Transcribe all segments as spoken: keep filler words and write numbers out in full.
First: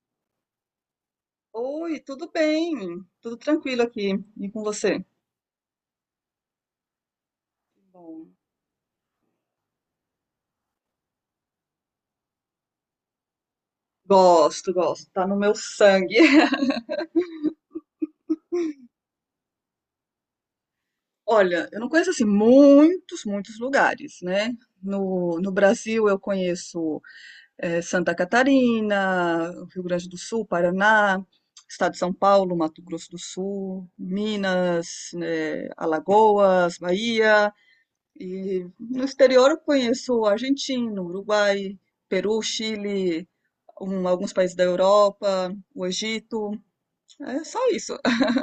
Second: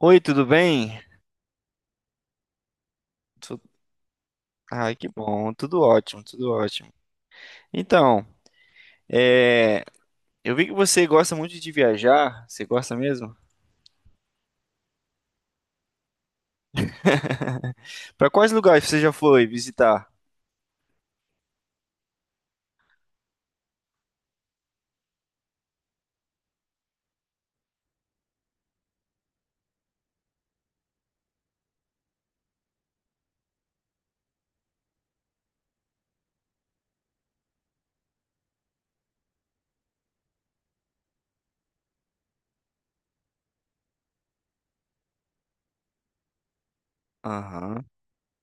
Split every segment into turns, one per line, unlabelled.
Oi, tudo bem?
Oi, tudo bem? Tudo
Tu-
tranquilo aqui. E com
Ai,
você?
que bom, tudo ótimo, tudo ótimo. Então,
Bom,
é, eu vi que você gosta muito de viajar, você gosta mesmo?
gosto, gosto. Tá no meu sangue.
Para quais lugares você já foi visitar?
Olha, eu não conheço assim muitos, muitos lugares, né? No, no Brasil eu conheço eh, Santa Catarina, Rio Grande do Sul, Paraná, Estado de São Paulo, Mato Grosso do Sul, Minas, né, Alagoas, Bahia. E no exterior eu conheço Argentina, Uruguai, Peru, Chile, um- alguns países da Europa, o Egito. É só
Aham.
isso.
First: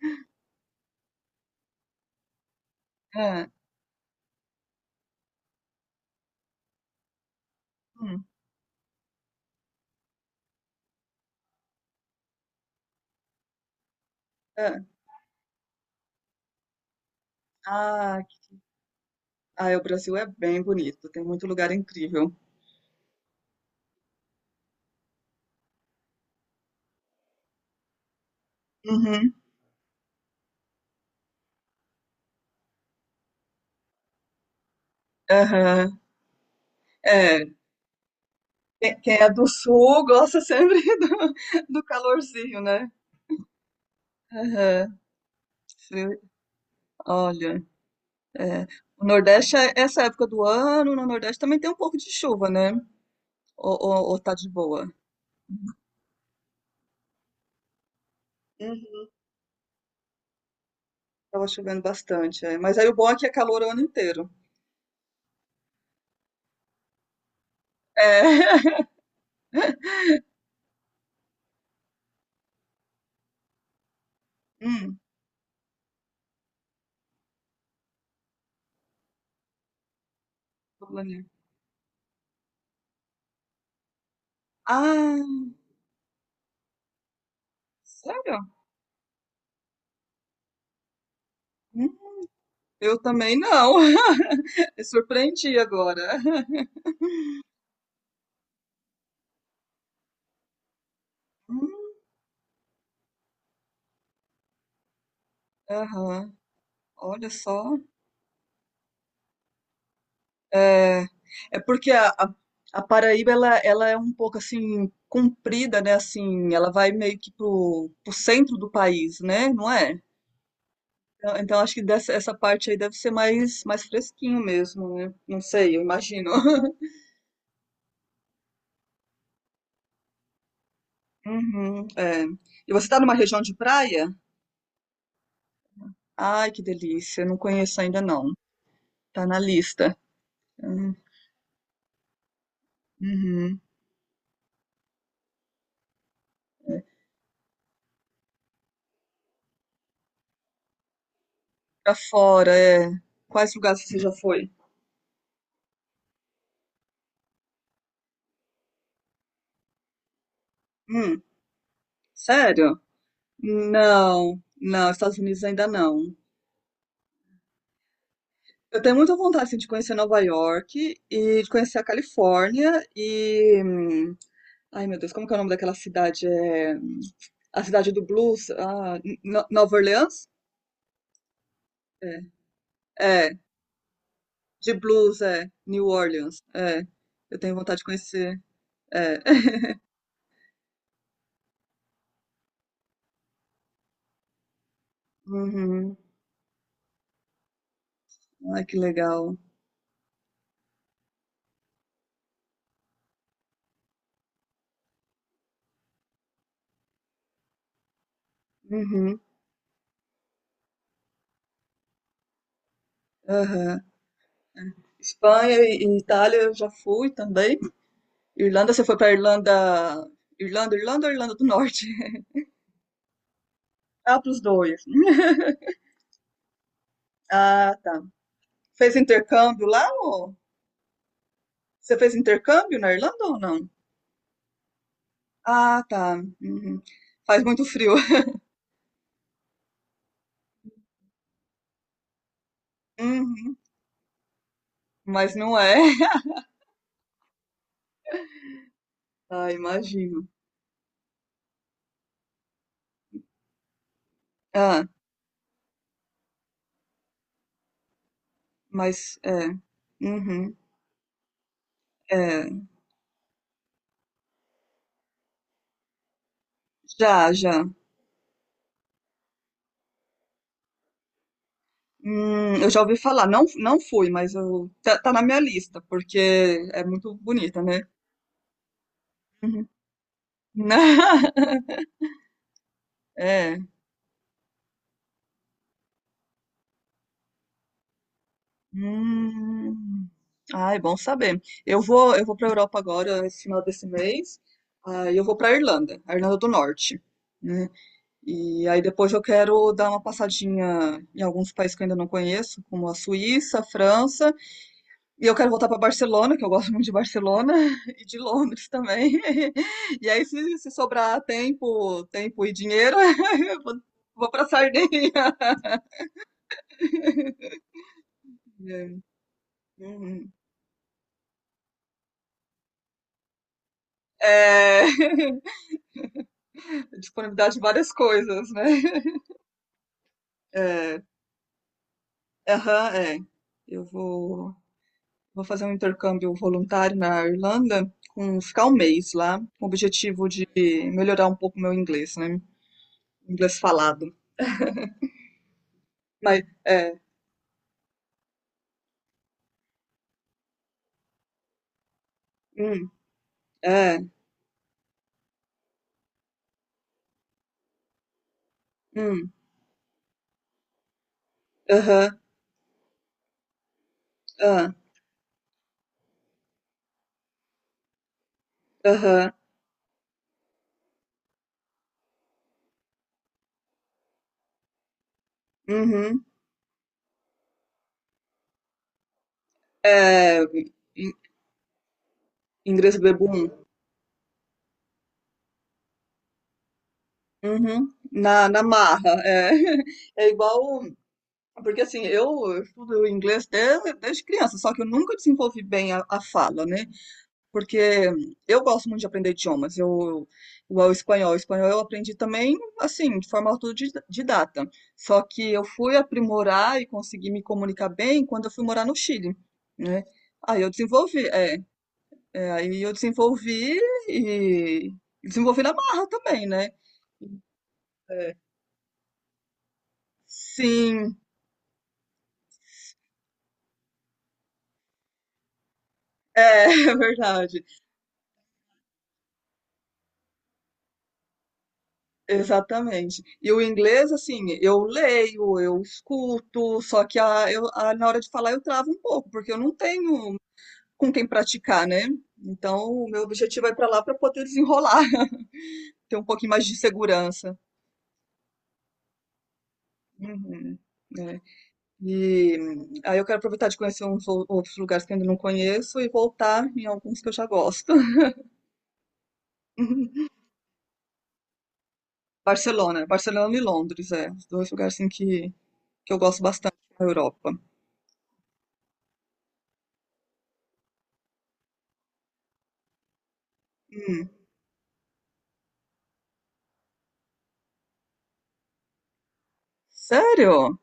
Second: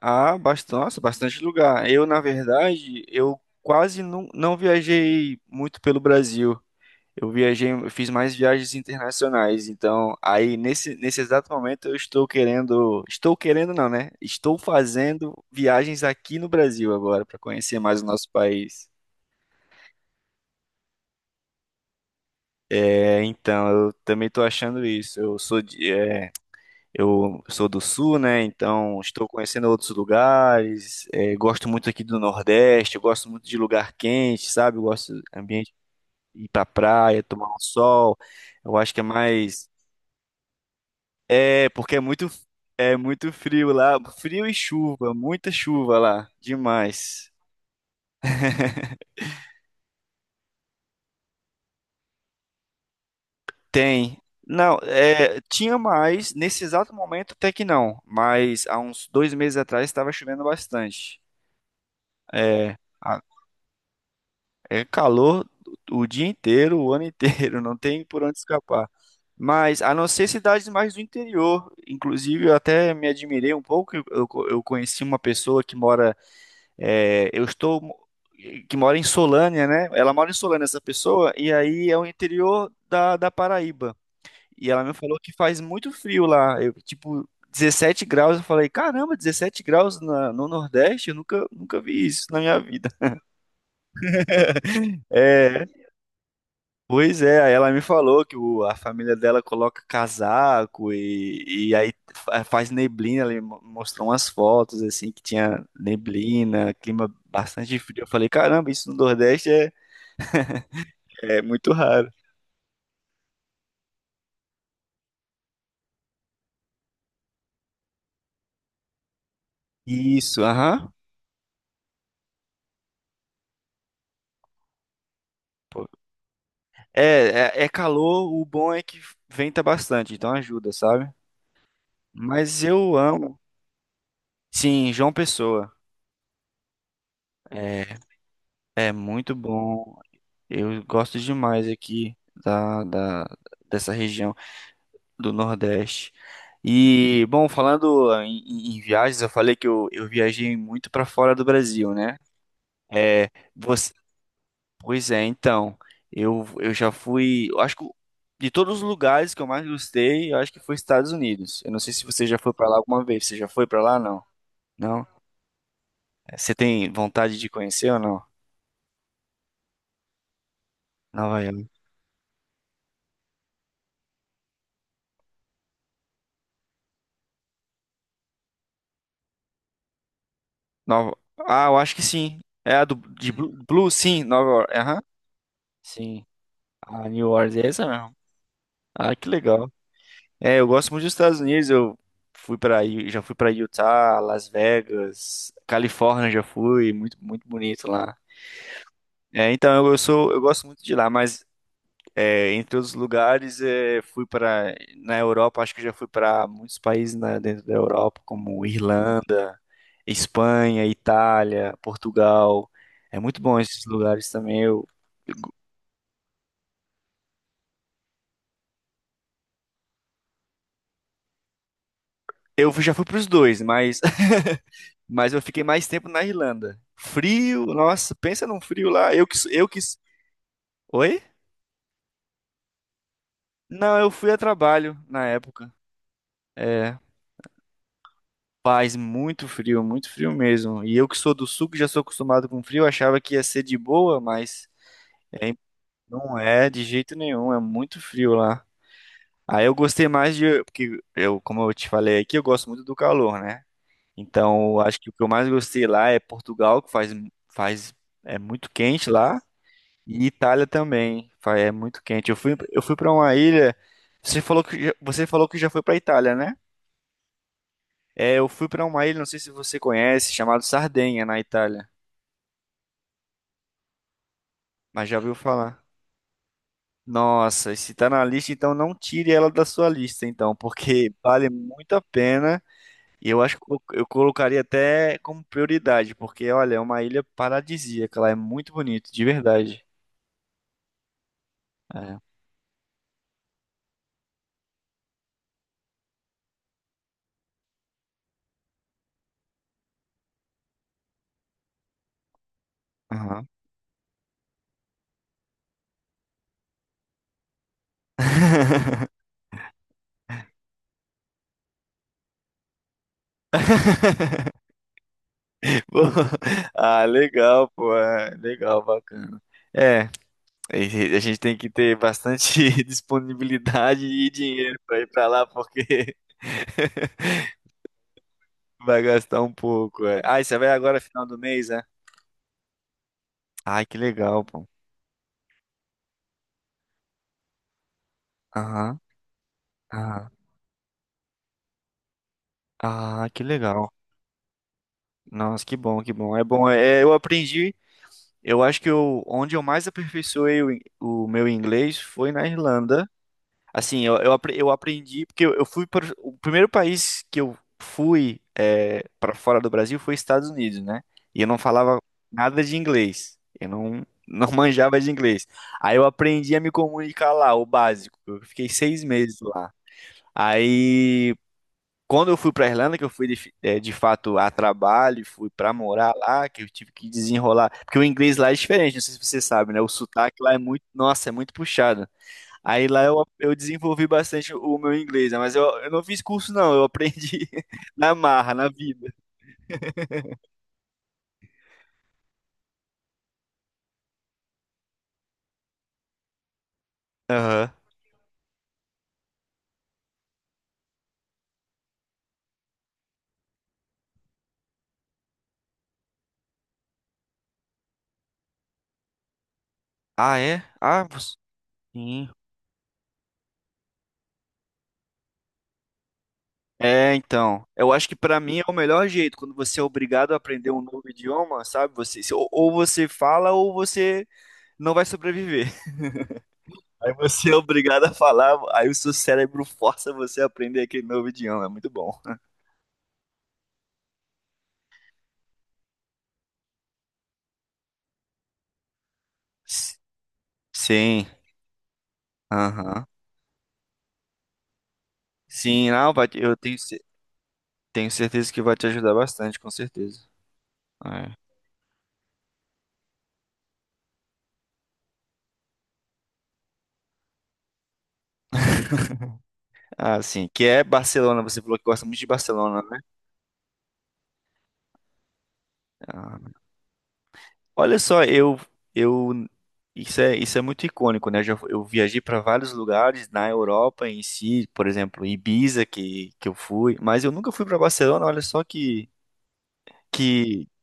Ah, bastante, nossa, bastante lugar. Eu, na verdade, eu
É,
quase não, não viajei muito pelo Brasil. Eu viajei, eu fiz
hum,
mais viagens internacionais, então aí nesse, nesse exato momento eu estou querendo, estou querendo não, né? Estou
é.
fazendo viagens aqui no Brasil agora para conhecer mais o
Ah,
nosso país.
ah, é, o Brasil é bem bonito, tem muito lugar incrível.
É, então eu também estou achando isso. Eu sou de, é, eu sou do Sul, né? Então estou
Uhum,
conhecendo outros lugares. É, gosto muito aqui do Nordeste. Eu gosto muito de lugar quente, sabe? Eu gosto de ambiente
aham.
ir para praia,
É,
tomar um sol. Eu acho
quem
que é
quem é do
mais.
sul gosta sempre do,
É,
do
porque é muito,
calorzinho, né?
é muito frio lá. Frio e
Aham,
chuva, muita chuva
sim.
lá. Demais.
Olha, é, o Nordeste, é- essa época do ano, no Nordeste também tem um pouco de chuva, né? Ou, ou- ou
Tem.
tá de
Não,
boa?
é, tinha mais. Nesse exato momento, até que não. Mas há
Uhum,
uns dois meses atrás estava chovendo bastante.
tava chovendo bastante, é.
É,
Mas aí o bom é
a-
que é calor o ano inteiro.
é calor o dia inteiro, o ano inteiro. Não tem por
É.
onde escapar. Mas a não ser cidades mais do interior. Inclusive, eu até me admirei um pouco. Eu, eu
Hum,
conheci uma pessoa que mora. É, eu estou Que mora em Solânia, né? Ela mora em Solânia, essa
tô planejando.
pessoa, e aí é o interior da, da Paraíba. E ela me falou
Ah,
que faz muito frio lá, eu, tipo dezessete graus. Eu
sério?
falei, caramba, dezessete graus na- no Nordeste? Eu nunca, nunca
Hum,
vi isso na minha vida.
Eu também não. Me surpreendi
É,
agora.
pois é, aí ela me falou que o- a família dela coloca casaco e,
hum,
e aí fa- faz neblina. Ela me mo- mostrou umas fotos assim que tinha
aham,
neblina, clima
olha
bastante
só.
frio. Eu falei, caramba, isso no Nordeste é,
É,
é
é
muito
porque
raro.
a, a, a, Paraíba ela, ela é um pouco assim comprida, né? Assim, ela vai meio que pro, pro centro do país, né? Não é?
Isso, aham.
Então, então acho que dessa, essa parte aí deve ser mais mais fresquinho mesmo, né? Não sei, eu imagino.
É, é, é calor, o bom é que venta bastante, então ajuda, sabe?
Uhum, é.
Mas
E você
eu
está numa
amo.
região de praia?
Sim, João Pessoa.
Ai, que delícia. Não conheço
É,
ainda não.
é
Tá
muito
na lista.
bom. Eu
Hum,
gosto demais aqui da, da,
Uhum.
dessa região. Do Nordeste. E, bom, falando em, em- em viagens, eu falei que eu, eu viajei muito para fora do Brasil,
Pra
né?
fora, é.
É,
Quais lugares
você,
você já foi?
pois é, então, eu, eu já fui, eu acho que de todos os lugares que eu mais gostei, eu acho que foi Estados
Hum,
Unidos. Eu não sei se você já foi para lá
sério?
alguma vez. Você já foi para lá? Não?
Não, não,
Não?
Estados Unidos ainda não.
É, você tem vontade de conhecer ou não?
Eu tenho muita vontade assim, de conhecer Nova York
Nova
e de
York.
conhecer a Califórnia e. hum, Ai, meu Deus, como que é o nome daquela cidade? É... A cidade do blues? Ah, N- N- Nova Orleans?
Nova... Ah, eu acho que
É.
sim. É a do,
É,
de Blue, Blue, sim, Nova
de
York. Aham.
blues, é. New
Sim.
Orleans, é.
A New
Eu tenho
Orleans é
vontade de
essa mesmo.
conhecer.
Ah,
É.
que legal. É, eu gosto muito dos Estados Unidos. Eu fui para, já fui para Utah, Las Vegas,
Uhum.
Califórnia já fui, muito muito bonito lá.
Ai, que legal.
É, então eu, eu sou, eu gosto muito de lá, mas é, entre outros lugares, é, fui para na Europa, acho que já fui para muitos países na- dentro da Europa, como
Uhum.
Irlanda, Espanha, Itália, Portugal. É muito bom
Aham.
esses lugares também. Eu,
Espanha e e Itália eu já fui também. Irlanda, você foi para Irlanda. Irlanda, Irlanda ou Irlanda do Norte?
eu já fui para os dois, mas
Ah, pros dois. Hum?
mas eu fiquei mais tempo na Irlanda. Frio,
Ah, tá.
nossa, pensa num frio
Fez
lá. Eu que,
intercâmbio
eu que.
lá ou?
Oi?
Você fez intercâmbio na Irlanda ou não?
Não, eu fui a trabalho na época.
Ah, tá. Uhum.
É,
Faz muito frio.
faz muito frio, muito frio mesmo. E eu que sou do sul, que já sou acostumado com frio, achava que ia
Uhum.
ser de boa, mas
Mas
é,
não é.
não é de jeito nenhum, é muito frio lá.
Ah,
Aí eu gostei
imagino.
mais de, porque eu, como eu te falei aqui, eu gosto muito do calor, né? Então,
Ah,
acho que o que eu mais gostei lá é Portugal, que faz, faz é muito quente
mas
lá.
é.
E
Uhum.
Itália também, fa- é muito quente. Eu fui,
É.
eu fui para uma ilha. Você falou que já- você falou que já foi para Itália, né?
Já, já.
É, eu fui para uma ilha, não sei se você conhece, chamado Sardenha na Itália,
Hum, eu já ouvi falar. Não, não fui, mas eu, tá,
mas
tá
já
na
ouviu
minha
falar.
lista, porque é muito bonita,
Nossa, e
né?
se tá na lista, então não tire ela da
Uhum.
sua lista, então, porque vale muito a pena. E eu acho
É.
que eu eu colocaria até como prioridade, porque olha, é uma ilha paradisíaca, ela é muito bonito, de verdade.
Hum. Ah, é bom saber. Eu vou, eu
É.
vou para Europa agora, esse final desse mês. Aí eu vou para Irlanda, a Irlanda do Norte, né? E aí depois eu quero dar uma passadinha em alguns países que eu ainda não conheço, como a
Aham.
Suíça, a França. E eu quero voltar para Barcelona, que eu gosto muito de Barcelona e de Londres também. E aí, se, se sobrar tempo, tempo, e dinheiro, eu vou, vou para Sardinha.
Pô, ah, legal, pô. É, legal,
É,
bacana. É,
uhum.
a gente tem que ter bastante disponibilidade e dinheiro
É,
pra ir pra lá, porque
disponibilidade de várias coisas, né?
vai gastar um pouco. É. Ah, e você vai agora
É,
final do mês, é?
aham, é.
Ai,
Eu
que legal,
vou,
pô.
vou fazer um intercâmbio voluntário na Irlanda, com, ficar um
Aham,
mês lá, com o
aham.
objetivo de melhorar um pouco meu inglês, né?
Ah, que
Inglês
legal.
falado.
Nossa, que bom, que bom.
Mas,
É bom,
é,
é, eu aprendi. Eu acho que eu, onde eu mais aperfeiçoei o, in- o meu inglês foi na
hum,
Irlanda. Assim,
é,
eu, eu, apre- eu aprendi, porque eu, eu fui para o primeiro país que eu fui, é,
hum,
para fora do Brasil foi Estados Unidos, né? E eu não falava
aham.
nada de inglês. Eu não, não
Ah,
manjava de inglês. Aí eu aprendi a me comunicar lá, o básico. Eu fiquei seis
aham.
meses lá. Aí, quando eu fui para Irlanda, que eu fui de, fi- é, de fato a trabalho, fui para morar
Uhum.
lá, que eu tive que desenrolar. Porque o inglês lá é diferente, não sei se você sabe, né? O sotaque
É,
lá é muito,
In
nossa, é muito puxado. Aí
Ingrid
lá eu,
Bebum.
eu desenvolvi bastante o meu inglês, né? Mas eu, eu não fiz curso, não. Eu aprendi
Uhum.
na
Na
marra,
na
na vida.
marra, é. É igual porque, assim, eu estudo inglês desde desde criança, só que eu nunca desenvolvi bem a a fala, né,
Aham.
porque eu gosto muito de aprender idiomas, eu igual o espanhol, o espanhol eu aprendi também, assim, de forma autodidata, só que eu fui aprimorar e consegui me comunicar bem quando eu fui morar no Chile, né.
Ah,
Aí
é?
eu
Ah,
desenvolvi
você-
é.
sim.
É, aí eu desenvolvi e desenvolvi na marra também, né?
É, então. Eu acho que
É,
pra mim é o melhor jeito, quando você é obrigado a aprender um novo
sim,
idioma, sabe? Você, se- ou, ou você fala ou você não vai sobreviver.
é, é
Aí você é
verdade,
obrigado a falar, aí o seu cérebro força você a aprender aquele novo idioma. É muito bom.
exatamente. E o inglês, assim, eu leio, eu escuto, só que a, eu, a- na hora de falar eu travo um pouco, porque eu não
S-
tenho com
Sim.
quem praticar, né? Então,
Aham.
o meu objetivo é para lá para poder desenrolar,
Sim, não,
ter um
vai-
pouquinho
eu
mais de
tenho.
segurança.
Tenho certeza que vai te ajudar bastante, com certeza.
Uhum,
É.
é. E hum, aí eu quero aproveitar de conhecer uns ou- outros lugares que eu ainda não conheço e voltar em alguns que eu já gosto.
Ah, sim, que é Barcelona, você falou que gosta muito de Barcelona, né?
Barcelona, Barcelona e Londres, é, os dois lugares assim que, que eu gosto
Ah,
bastante na Europa.
olha só, eu eu isso é isso é muito icônico, né? Já, eu viajei para vários lugares na Europa em
Hum.
si, por exemplo, Ibiza que que eu fui, mas eu nunca fui para Barcelona, olha só que que
Sério?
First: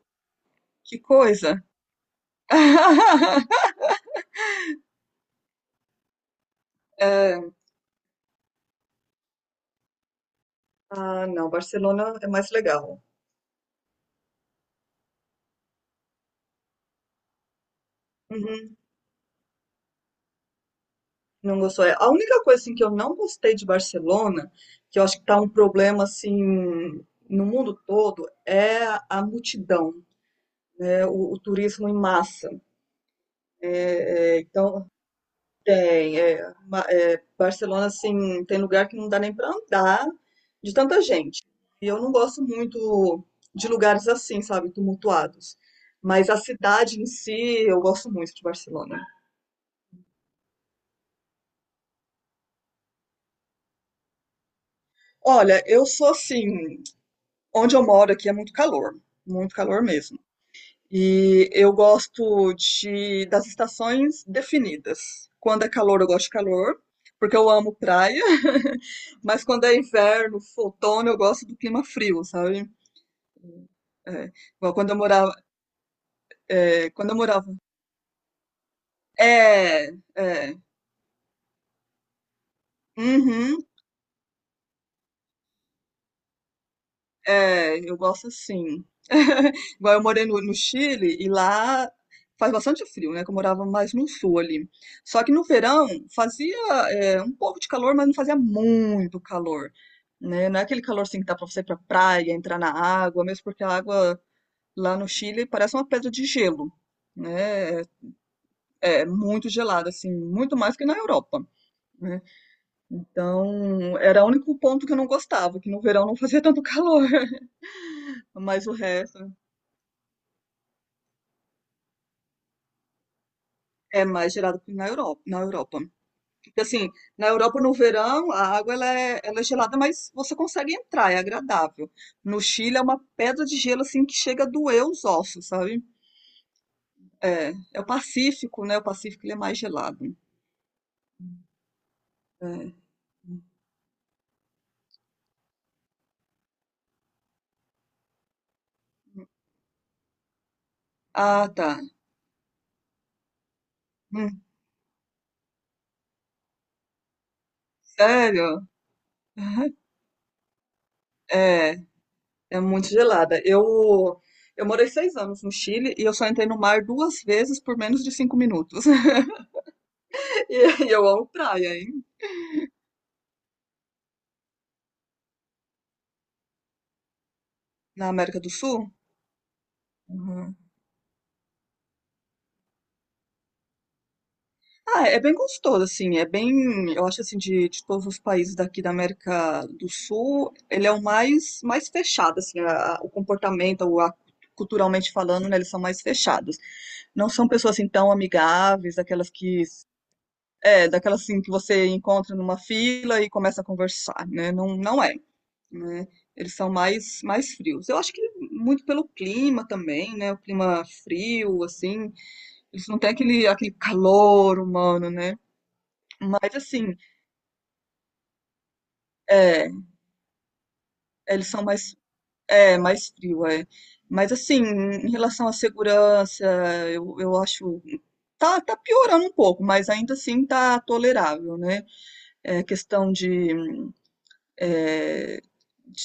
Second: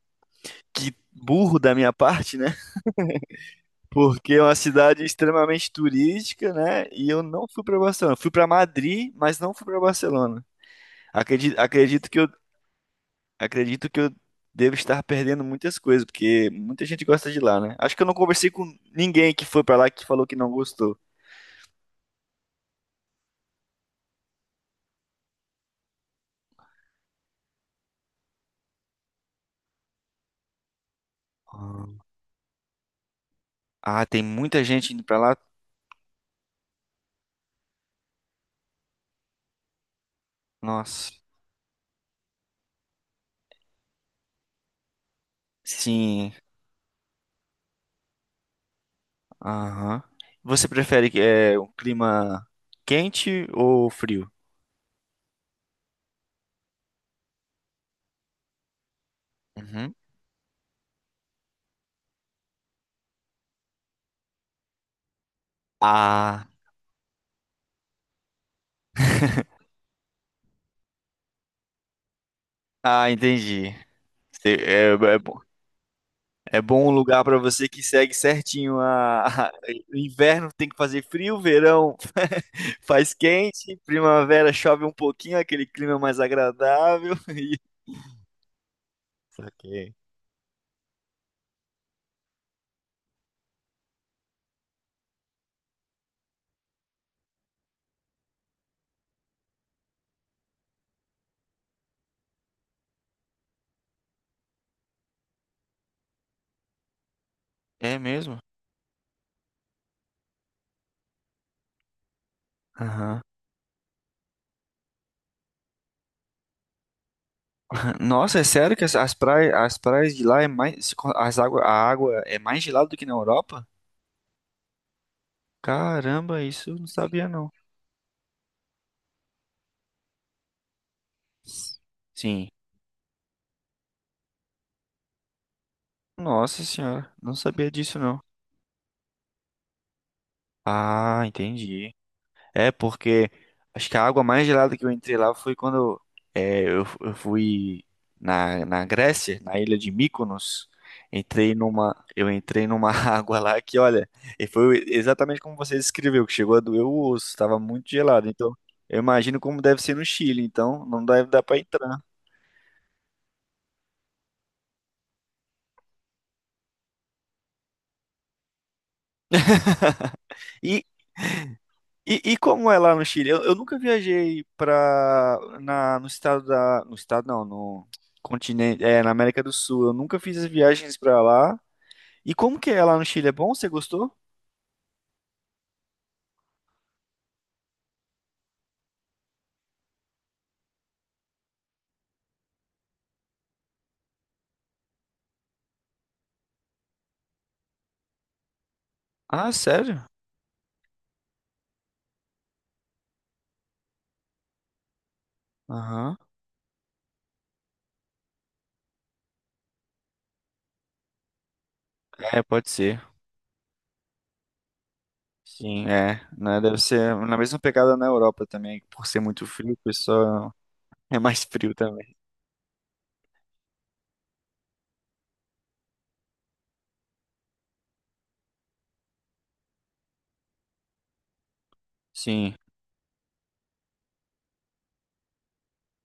que
Que
burro
coisa!
da minha parte, né? Porque é uma cidade extremamente turística, né? E eu
É,
não fui para Barcelona. Fui para Madrid, mas não fui para Barcelona.
ah, não,
Acredito, acredito
Barcelona
que eu
é mais legal.
Acredito que eu devo estar perdendo muitas coisas, porque muita gente gosta de lá, né? Acho que eu não conversei com
Uhum,
ninguém que foi pra lá que falou que não gostou.
não gostou. É, a única coisa assim, que eu não gostei de Barcelona, que eu acho que tá um problema assim no mundo todo, é a multidão, é o, o turismo em
Ah,
massa.
Ah, tem
É, é,
muita
então,
gente indo pra lá.
tem, é, Ma- é, Barcelona, assim, tem lugar que não dá nem para andar de tanta
Nossa.
gente. E eu não gosto muito de lugares assim, sabe, tumultuados. Mas
Sim.
a cidade em si, eu gosto muito de Barcelona.
Aham. Você prefere que é um clima quente ou frio?
Olha, eu sou assim, onde eu moro aqui é muito calor, muito calor
Uhum.
mesmo. E eu gosto de, das estações definidas. Quando é calor, eu gosto de
Ah,
calor, porque eu amo praia. Mas quando é inverno, outono, eu gosto do clima frio, sabe?
ah, entendi.
É,
Cê-
igual quando
É,
eu
é
morava.
bom. É bom um
É, quando eu
lugar pra
morava.
você que segue certinho a, a-
É,
o inverno
é.
tem que fazer frio, verão faz
Uhum.
quente, primavera chove um pouquinho, aquele clima mais agradável. E...
É, eu gosto assim.
Saquei.
Igual eu morei no, no Chile e lá faz bastante frio, né? Que eu morava mais no sul ali. Só que no verão fazia é, um pouco de calor, mas não fazia muito calor, né? Não é aquele calor assim que dá pra você ir pra praia, entrar na água, mesmo porque a água lá no Chile parece uma pedra de gelo, né? É,
É mesmo?
é muito gelada, assim, muito mais que na Europa. Né?
Aham.
Então, era o único ponto que eu não gostava, que no verão não fazia tanto calor,
Nossa, é
mas o
sério que as, as
resto.
praias, as praias de lá é mais, as água, a água é mais gelada do que na Europa?
É mais gelado que na Europa, na Europa.
Caramba,
Porque
isso eu não
assim,
sabia
na
não.
Europa no verão a água ela é, ela é gelada, mas você consegue entrar, é agradável. No
Sim.
Chile é uma pedra de gelo assim que chega a doer os ossos, sabe?
Nossa senhora, não
É,
sabia
é o
disso não.
Pacífico, né? O Pacífico ele é mais gelado.
Ah, entendi. É,
É.
porque acho que a água mais gelada que eu entrei lá foi quando é, eu, eu fui na, na Grécia, na ilha de Mykonos.
Ah,
Entrei
tá.
numa, eu entrei numa água lá que, olha,
Hum,
e foi exatamente como você descreveu, que chegou a doer o osso, estava muito gelado. Então,
sério?
eu imagino como deve ser no Chile, então não deve dar para
É,
entrar.
é muito gelada. Eu eu morei seis anos no Chile e eu só entrei no mar duas vezes por menos de cinco minutos.
E,
E eu amo praia, hein?
e, e como é lá no Chile? Eu, eu nunca viajei para na no estado da, no estado não, no
Na América do Sul.
continente, é, na América do Sul. Eu nunca fiz as
Uhum.
viagens para lá. E como que é lá no Chile? É bom? Você gostou?
Ah, é bem gostoso, assim, é bem, eu acho assim, de, de todos os países daqui da América do Sul, ele é o mais, mais fechado, assim, a- o comportamento, o, a- culturalmente falando, né, eles são mais fechados. Não são pessoas, assim, tão amigáveis, daquelas
Ah,
que,
sério?
é, daquelas, assim, que você encontra numa fila e começa a conversar, né, não, não é, né,
Aham.
eles são mais, mais frios. Eu acho que muito pelo clima também, né, o clima frio, assim,
É, pode
eles não
ser.
têm aquele, aquele calor humano, né,
Sim, é,
mas
né? Deve
assim,
ser na mesma pegada na Europa também, por ser muito
é,
frio, o pessoal é mais
eles são
frio
mais,
também.
é, mais frio, é. Mas assim, em relação à segurança, eu, eu acho. Tá, tá piorando um pouco, mas ainda assim tá tolerável, né?
Sim.
É questão de é,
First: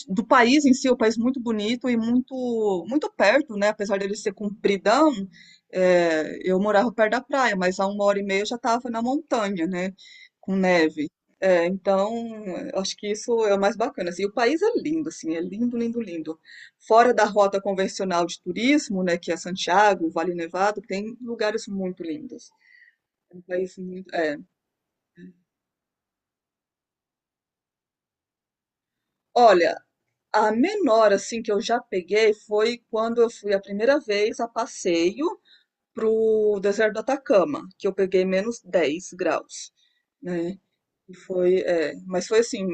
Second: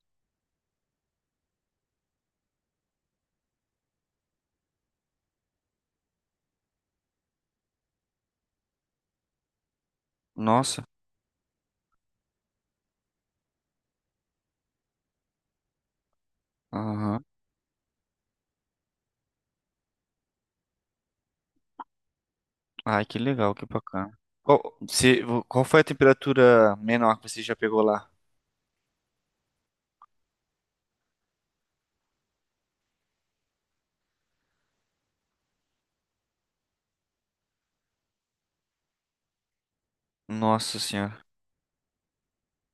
do país em si, é um país muito bonito e muito, muito perto, né? Apesar dele ser compridão, é, eu morava perto da praia, mas há uma hora e meia eu já estava na montanha, né? Com
Nossa.
neve. É, então, eu acho que isso é o mais bacana. Assim, o país é lindo, assim, é lindo, lindo, lindo. Fora
Aham.
da rota convencional de turismo, né, que é Santiago, Vale Nevado, tem lugares muito lindos.
Ai, que
É um
legal, que
país muito.
bacana.
É.
Qual, se, qual foi a temperatura menor que você já pegou lá?
Olha, a menor, assim, que eu já peguei foi quando eu fui a primeira vez a passeio pro deserto do Atacama, que eu peguei menos dez graus, né?
Nossa
E
senhora.
foi, é, mas foi assim,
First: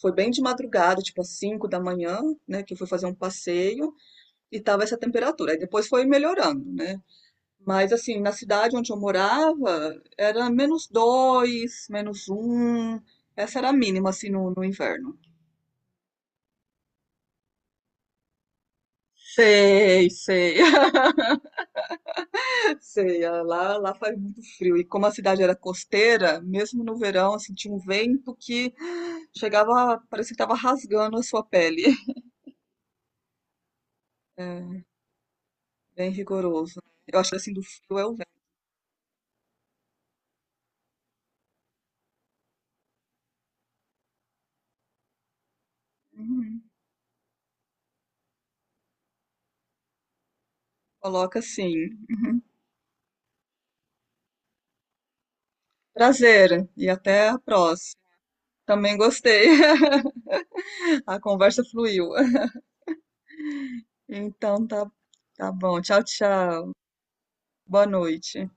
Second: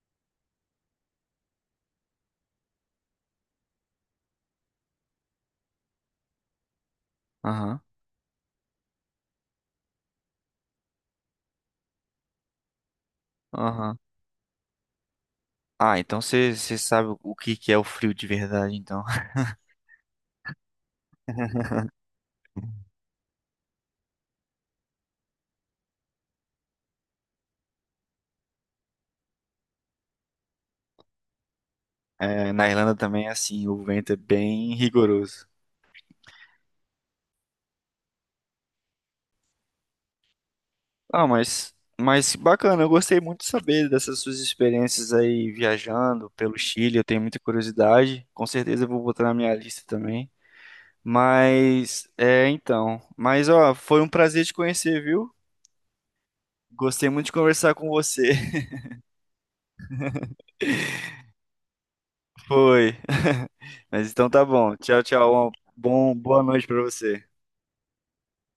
foi bem de madrugada, tipo às cinco da manhã, né? Que eu fui fazer um passeio e tava essa temperatura. Aí depois foi melhorando, né?
Aham.
Mas assim, na cidade onde eu morava, era menos dois, menos um. Essa era a
Aham.
mínima, assim, no, no inverno.
Ah, então você você sabe o que que é o frio de verdade, então.
Sei, sei. Sei, ah, lá, lá faz muito frio. E como a cidade era costeira, mesmo no verão, assim, tinha um vento que chegava, parecia que estava rasgando a sua pele.
É, na Irlanda também é assim, o vento é bem
É,
rigoroso.
bem rigoroso. Eu acho que assim do frio é o vento.
Ah, mas, mas bacana, eu gostei muito de saber dessas suas experiências aí viajando pelo
Uhum.
Chile, eu tenho muita curiosidade, com certeza eu vou botar na minha lista também.
Coloca assim.
Mas, é, então, mas ó, foi um prazer te conhecer, viu?
Prazer e
Gostei muito
até
de
a
conversar com
próxima.
você.
Também gostei. A conversa fluiu.
Foi. Mas então tá
Então
bom.
tá,
Tchau, tchau. Uma
tá bom. Tchau,
bom, boa noite
tchau.
pra você.
Boa noite.